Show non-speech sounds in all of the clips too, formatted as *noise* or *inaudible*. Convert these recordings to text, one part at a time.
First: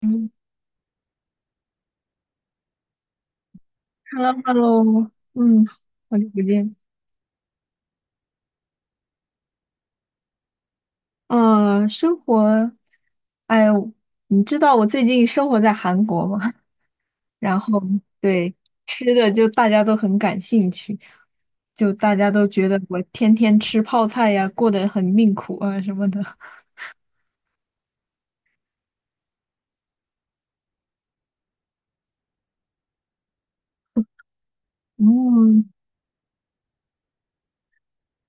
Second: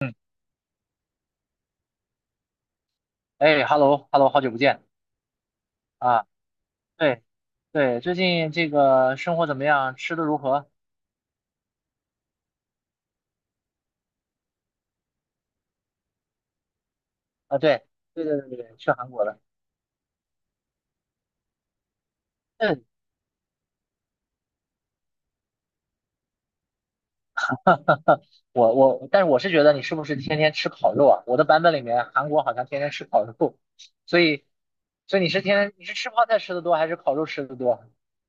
嗯。嗯哎，hello，hello，好久不见，Hello，Hello，嗯，好啊！久不见。对，对，最近这个生活怎么样？吃的如何？啊，生活，哎呦，你知道我最近生活在韩国吗？*laughs* 然啊，后对，对对对对对，去韩吃国的了。就大家都很感兴趣，就大家都觉得嗯，我天天吃泡菜呀，过得很命苦啊什么的。但是我是觉得你是不是天天吃烤肉啊？我的版本里面，韩国好像天天吃烤肉，所以，所以你是天嗯，天你是吃泡菜吃的多，还是烤肉吃的多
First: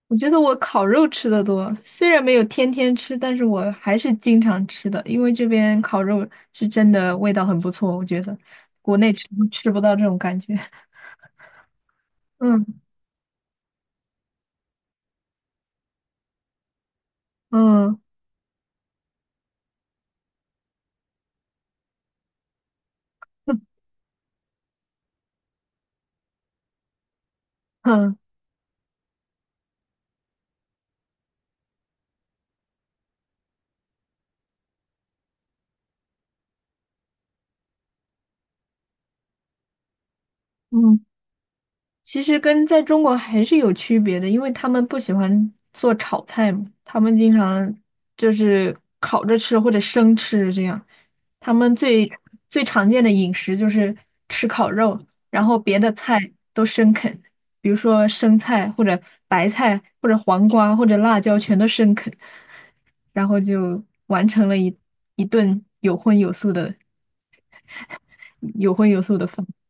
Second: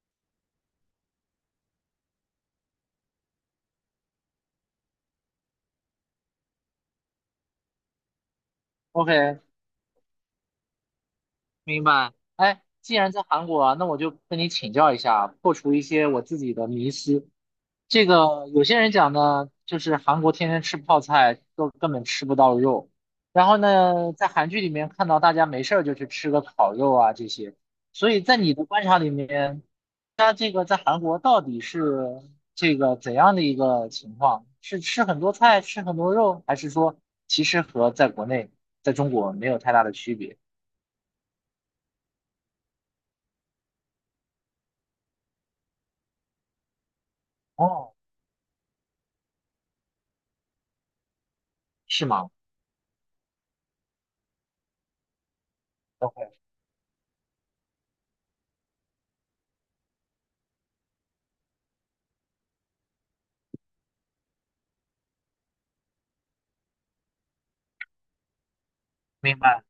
我觉得我烤肉吃的多，虽然没有天天吃，但是我还是经常吃的，因为这边烤肉是真的味道很不错，我觉得国内吃？OK，吃不到这种感觉。明白。哎，嗯既然在韩国啊，那我就跟你请教一下，破除一些我自己的迷思。嗯这个有些人讲呢，就是韩国天天吃泡菜，都根本吃不到肉。然后呢，在韩剧里面看到大家没事儿就去吃个烤肉啊这些。所嗯以在你的观察里面，他这个在韩国到底是这个怎样的一个情况？是吃很多菜，吃很多肉，还是说其实和在国内，在中国没有太大的区别？嗯，其实跟在中国还是有区别的，因为他们不喜欢做炒菜嘛，他们经常哦，就是烤着吃或者生吃这样。他们是最吗最常见的饮食就是吃烤肉，然后别的菜？OK，都生啃，比如说生菜或者白菜或者黄瓜或者辣椒全都生啃，然后就完成了一顿有荤有素的明饭。白。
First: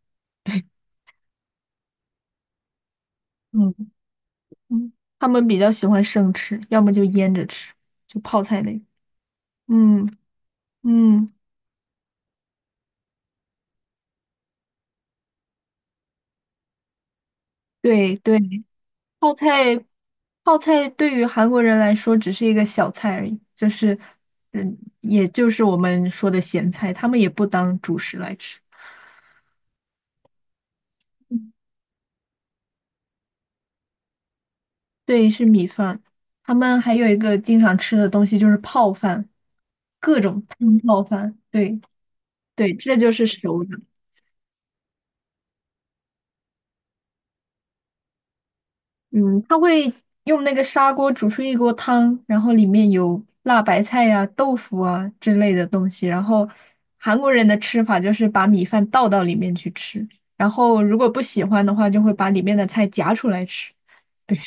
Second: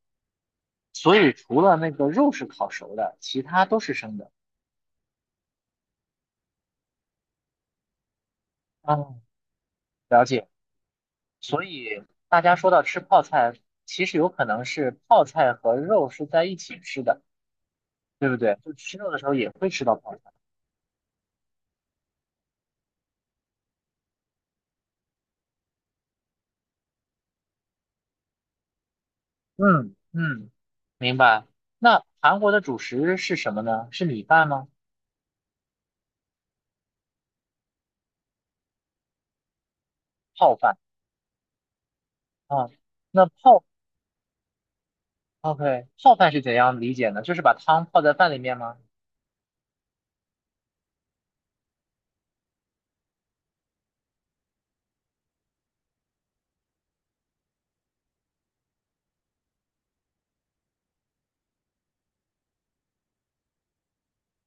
所以除了那个肉是烤熟的，其他嗯。都是生的。嗯，他们比较喜欢生吃，要么就腌着吃，就泡菜类。嗯，嗯了解。嗯，所以大家说到吃泡菜，其实有可能是泡菜和肉是在一起吃的，对对不对，对？就吃肉的时泡候也会菜吃到泡菜。泡菜对于韩国人来说只是一个小菜而已，就是也就是我们说的咸菜，他们也不当主食来吃。嗯嗯，明白。嗯那韩国的主食是什么呢？是米饭吗？对，是米饭。他们还有一个经常吃的东西就是泡饭，泡饭嗯，泡饭。对啊。对，这就是那熟泡的。，OK，泡饭是怎样理解呢？就是把汤泡在饭里面吗？嗯，他会用那个砂锅煮出一锅汤，然后里面有辣白菜呀、豆腐啊之类的东西。然后韩国人的吃法就是把米饭倒到里面去吃，然后如果不喜欢的话，就会把里面的菜夹出来吃。*laughs* 对，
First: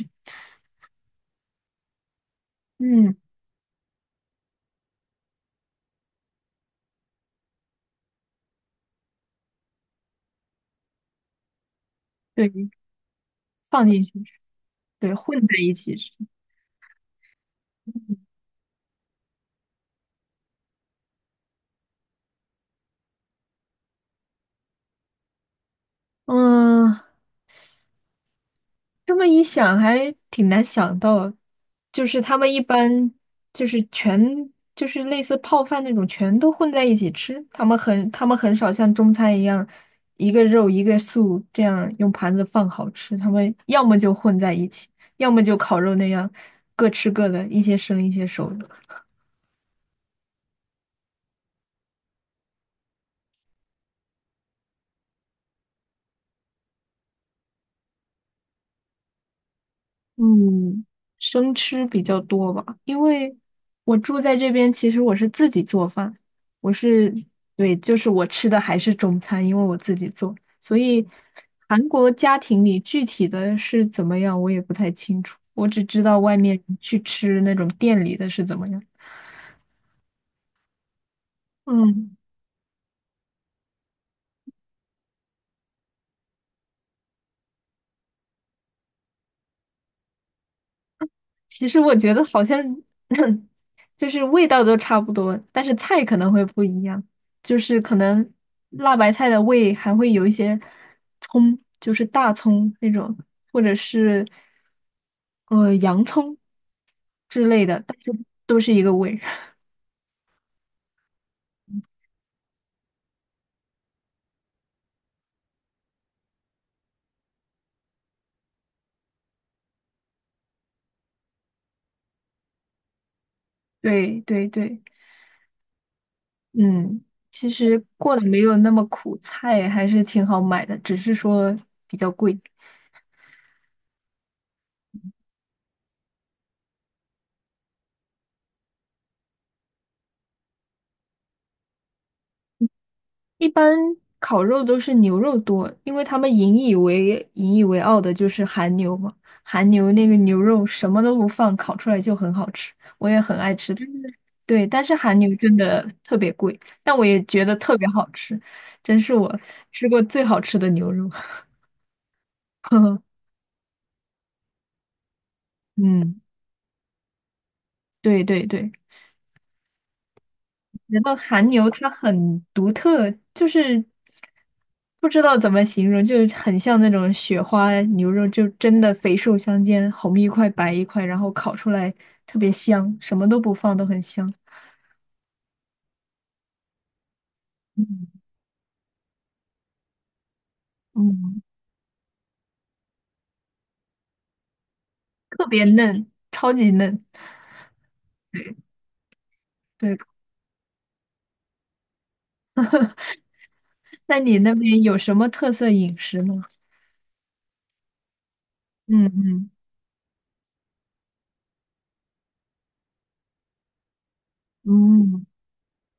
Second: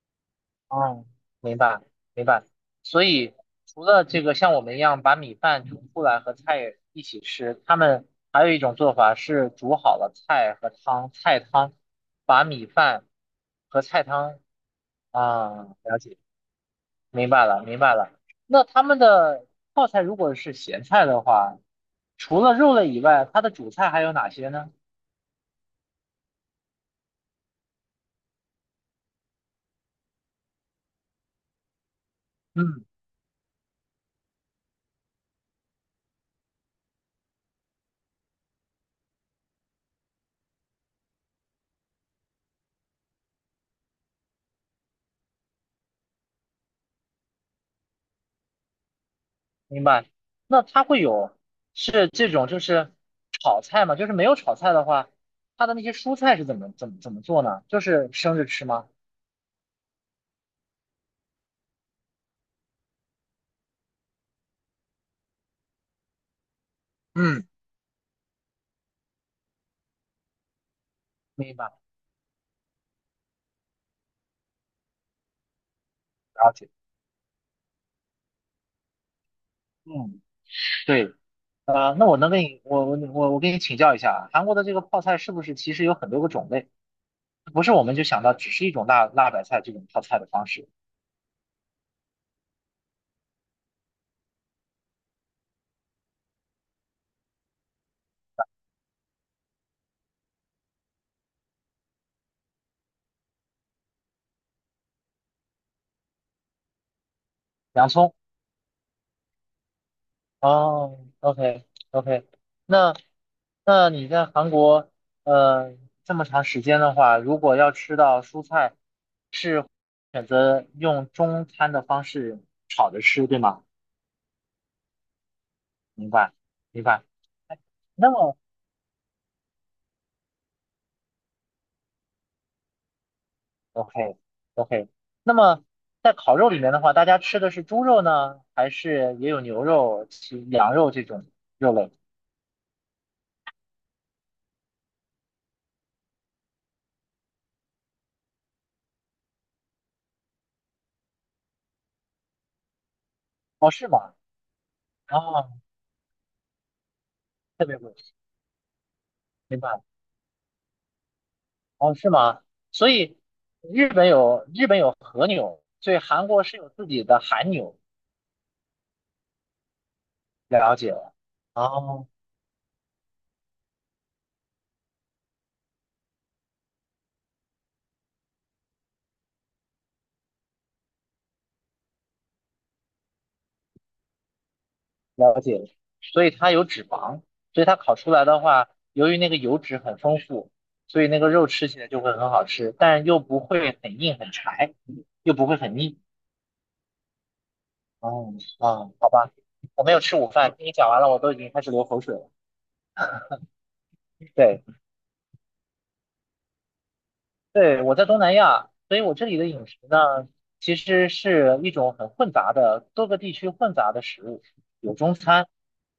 哦，明白明白。所嗯，以除了这个像我们一样把米饭煮出来和菜一起吃，他们还有一种做法是煮好了菜和汤，菜汤把对，米饭和放进菜去吃，汤对，混啊，在一起了吃。解，明白了明白了。那他们的泡菜如果是咸菜的话，除了肉类以外，它的主菜还有哪些呢？嗯，这么一想，还挺难想到，就是他们一嗯般就是全就是类似泡饭那种，全都混在一起吃。他们很少像中餐一样，一个肉一个素这样用盘子放好吃。他们要么就混在一起，要么就烤肉那样各吃各的，一些生一些熟的。明白。那它会有是这种就是炒菜吗？就是没有炒菜的话，它的那些蔬菜是怎么做呢？就是生着吃吗？嗯，生吃比较多吧，因为我住在这边，其实我是自己做饭，我是，嗯，对，就是我吃的还是中餐，因为我自己做，所以明白，韩国家庭里具体的是怎么样，我也不太清楚，我只知道外了面解。去吃那种店里的是怎么样。嗯，对啊，那嗯，我能跟你我跟你请教一下啊，韩国的这个泡菜是不是其实有很多个种类？不是我们就想到只是一种辣辣白菜这种泡菜的方式，其实我觉得好像 *laughs* 就是味道都差不多，但是菜可能会不一样，就是可能辣白菜的味还会有一些葱，就是大葱那种，或者是洋葱之类的，洋但是葱。都是一个味。*laughs* 哦，OK OK，那你在韩国呃这么长时间的话，如果要吃到蔬菜，是选择用中餐的方式炒着吃，对吗？对对对，明白明嗯，白。其实那过得么 没有那么苦，菜还是挺好买的，只是说比较贵。OK OK，那么在烤肉里面的话，大家吃的是猪肉呢，还是也有牛肉、其羊肉这种肉类？一般烤肉都是牛肉多，因为他们引以为傲的就是韩牛嘛。韩牛那个牛肉什么都不放，烤出来就很好吃，我也很爱哦，吃。但是是，吗？对，但是韩牛哦，真的特别贵，但我也觉得特特别别贵，好吃，真是我明白。吃过最好吃的牛肉。哦，是吗？所 *laughs* 以日本有和牛，所以嗯，韩国是有自己的韩牛。对对对，了解觉了，得韩牛它哦，很独特，就是不知道怎么形容，就很像那种雪花牛肉，就真的肥瘦相间，红一块白一块，然后烤出来特别香，什么都不放都很香。了解了。所以它有脂肪，所以它烤出嗯来的话，由于那个油脂很丰富，所以那个嗯，肉吃起来就会很好吃，但又不会很硬很柴，又特不会别很腻。嫩，超级嫩。哦，啊，好吧，我没对，有吃午饭，听你讲完了，我都已经开始流口水了。那你那对。边有什么特色饮食呢？对，我在东南亚，所以嗯我这里的嗯饮食呢，其实是一种很混杂的，多个地区混杂的食物，有中嗯餐。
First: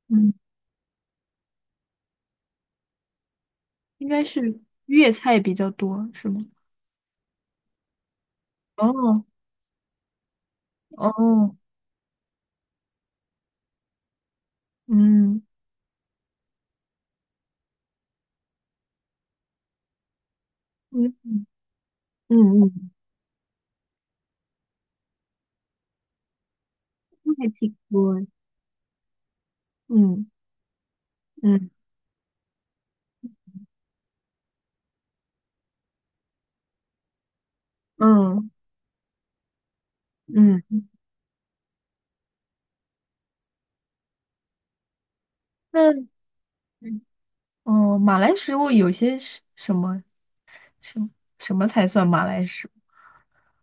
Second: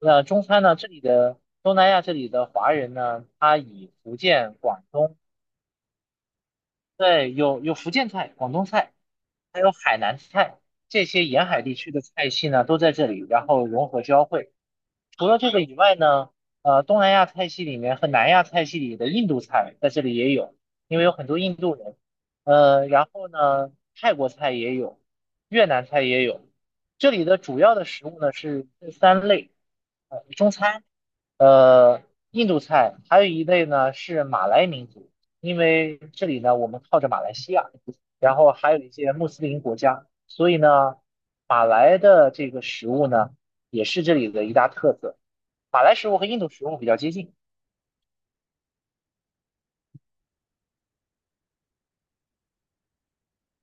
那嗯，中餐呢，这里的华人呢，他以应福该建、是广粤东，菜比较多，是吗？对，有福建菜、广东菜，哦还有海南菜，这些沿哦，海地区的菜系呢都在这里，然后融合交汇。除了嗯这个以外呢，东南亚菜系里面和南亚菜系里的印度菜在这里也有，因为有嗯很多嗯印度人。嗯，嗯，然后呢，泰国菜也有，越南菜也有。这里那的还主要挺的食多物呢是这三类，呃，嗯中餐，嗯呃，印度菜，还有一类呢是马来民族，因为这里呢我们靠着马来西亚。然嗯后还有一些穆斯林国家，所以嗯，呢，马来的这个食物呢，也是这里的一大特色。马那来食物和印度食物比较嗯接近哦，马来食物有些是什么什么才算马来食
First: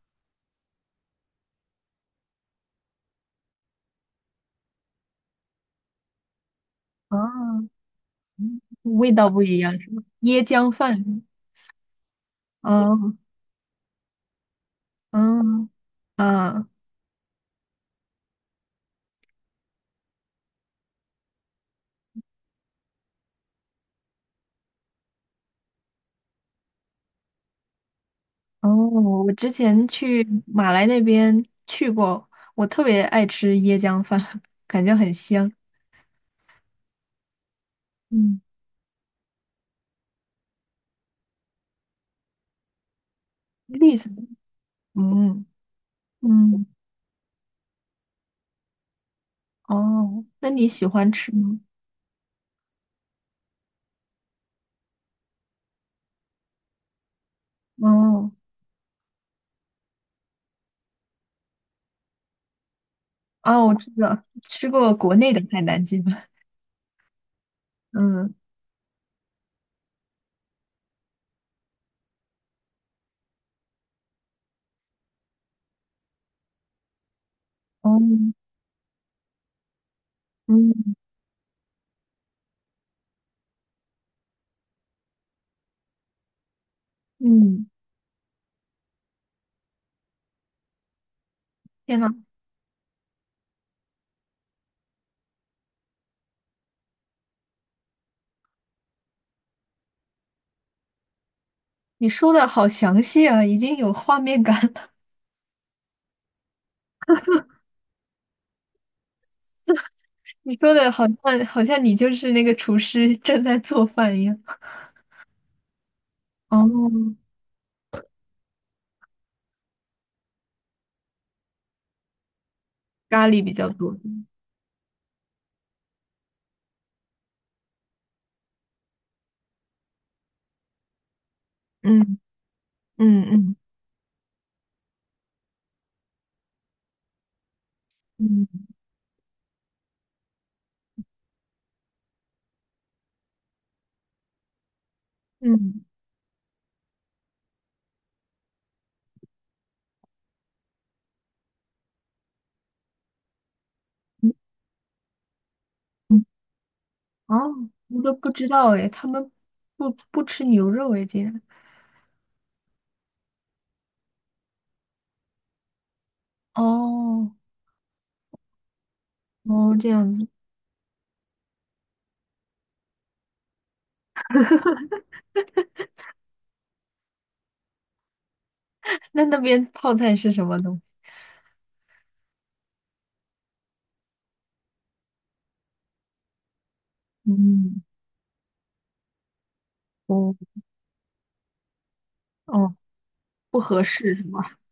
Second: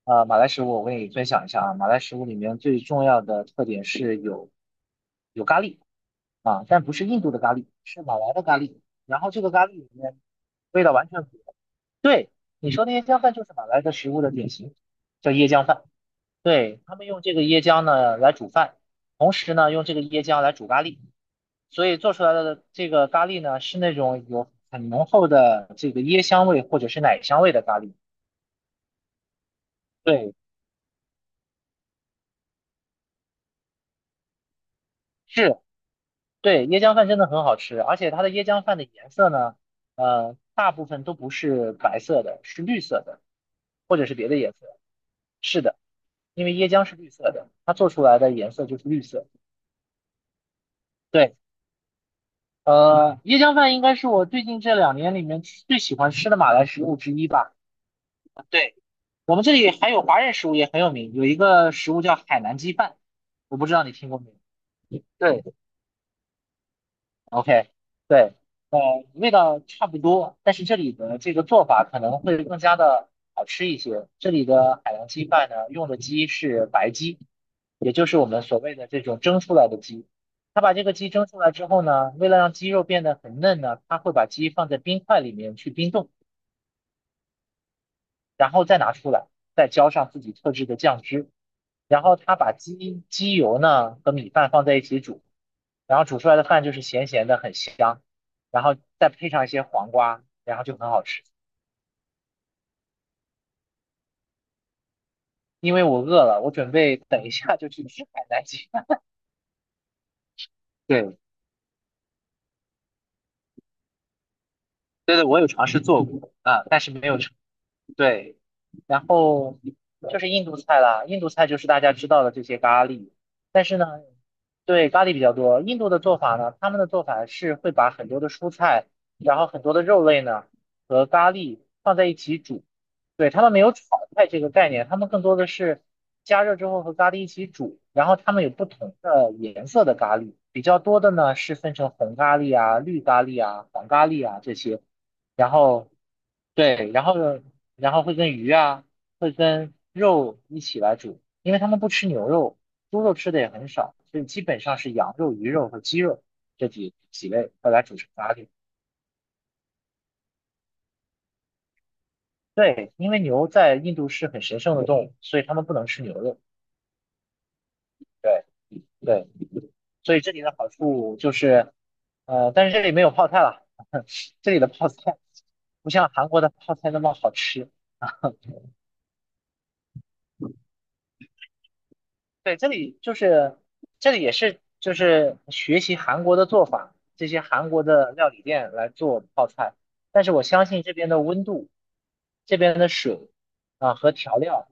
啊、马来食物我跟你分享一下啊，马来食物里面最重要的特点是有咖喱啊，但不是物印度的咖喱，啊？是马来的咖嗯喱。味然道后这不个一咖喱样里是吗？面椰浆味道完饭，全不一样。对，你说那些嗯浆饭就是马来的食物的典型，叫椰浆嗯饭。啊对，他们用这个椰浆呢来煮饭，同时呢用这个椰浆来煮咖喱。所以做出来的这个咖喱呢，是那种有很浓厚的这个椰香味或者是奶香味的咖喱。哦，我之前去对，马来那边去过，我特别爱吃椰浆饭，感觉很香。是，对，椰浆饭真的很好吃，而且它的嗯，椰浆饭的颜色呢，大部分都不是白色的，是绿色的，绿或者色是的，别的颜色。嗯是的，因为嗯椰浆是绿色的，它做出来的颜色就是绿色。哦，那你喜欢吃对，吗？呃，椰浆饭应该是我最近这两年里面最喜欢吃的马来食物之一吧。哦。对。我们这里还有华人食物也很有名，有一个食物叫海南鸡饭，我啊，不我知道知你听过道，没有？吃过国内的对海南鸡饭。，OK，嗯，对，呃，味道差不多，但是这里的这个做法可能会更加的好吃一些。这里的海南鸡饭呢，用的鸡是白鸡，也哦，就是我们所谓的这种蒸出来的鸡。他把这个嗯鸡蒸出来之后呢，为了让鸡肉变得很嫩呢，他会把鸡放在冰块里面去冰冻，嗯，然后再拿出来，再浇上自己特制的酱汁。天然呐，后他把鸡鸡油呢和米饭放在一起煮，然后煮出来的饭就是咸咸的，很香，然后再配上一些黄瓜，然后就很好吃。你说的好详细啊，已经有画面感了 因为我饿了，我准备等一下就去吃海南鸡饭。*laughs* 你说的好对，像好像你就是那个厨师正在做饭一样。对对，我有尝试做过哦，啊，但是没有成对，然后就是印度菜啦，印度菜就是大家知道的这些咖喱，咖喱比但较是呢，多。对，咖喱比较多。印度的做法呢，他们的做法是会把很多的蔬菜，然后很多的肉类呢和咖喱放在一嗯起煮，嗯对，他们嗯没有炒菜这个概念，他们更多的是加热之后和咖喱一起煮，然后他们有不嗯同的颜色的咖喱，比较多的呢是分成红咖喱啊、绿咖喱啊、黄咖喱啊这些。然嗯后对，然后呢，然后会跟鱼啊，会跟肉一起来煮，因为他们不吃牛肉，猪肉吃的也很少，所以基本上是羊肉、鱼肉和鸡肉嗯，这几哦，类会来煮我成都不咖知喱。道诶，他们不吃牛肉诶，竟然。对，因为牛在印度是很神圣的动物，所以他们不能吃牛肉。哦对对，哦，这样所以子。这里的好处就是，呃，但是这里没有泡菜了，*laughs* 这里的泡菜不像韩国的泡菜那么好吃。那那边泡菜是什么东西？对，这里就是这里也是就是学习韩国的做法，这些韩嗯，国的料理店来做泡菜，但是我哦相信这边的温度，这哦。边的水不合啊和适是调吗？料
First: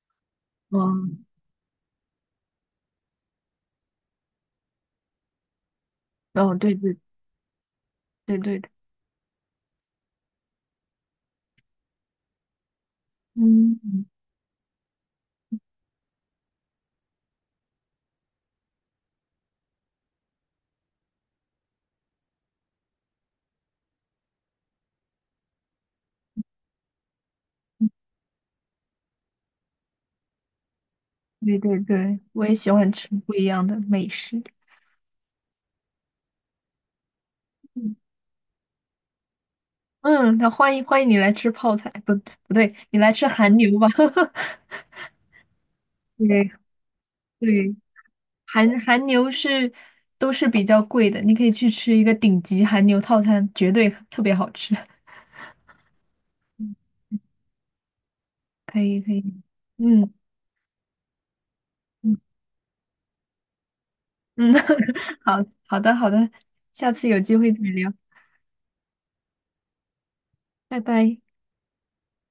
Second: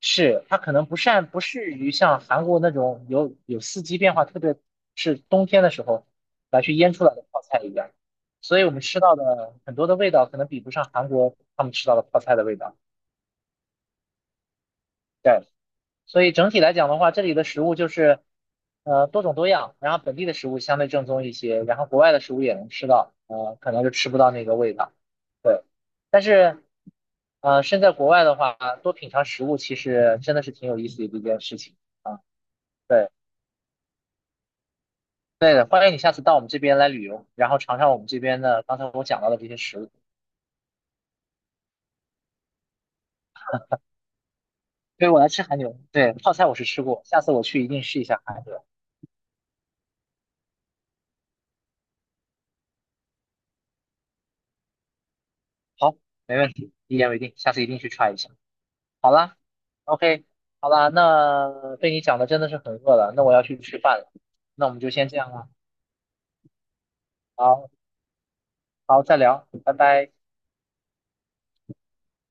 是它可能不嗯，善不适于像韩国那种有四季变化，特别是冬天的时候哦，来去对腌对出来的泡菜一样，对对所以对，我们吃到的很多的味道可能比不上韩国他们吃到的泡菜的味道。嗯，对。所以整体来讲的话，这里的食物就是呃多种多样，然后本地的食物相对正宗一些，然后国外的食物也能吃到，呃，可能就吃不到那个味道。对，但是呃身在国外的话，多品尝食物其实真的是挺有意思的一件对事情对对，啊。我也喜欢吃对，不一样的美食。对的，欢迎你下次到我们这边来旅游，然后尝尝嗯，我们这边的刚才我讲到的这些食物。嗯那欢迎欢迎你来吃泡菜，不不对，你来吃韩牛吧。对，我来吃韩牛，对，*laughs* 泡菜对我是吃过，下次我去一对，定试一下韩牛。韩牛都是比较贵的，你可以去吃一个顶级韩牛套餐，绝对特别好吃。好，没问题，一言为定，下次一定去 try 一下。可以好可以，啦嗯，OK，好啦，那被你嗯讲的真的是很饿了，那我要去吃饭了，嗯，那我们就先这 *laughs* 样好了，好的好的，下次有机会再好，聊，好，再聊，拜拜。拜拜。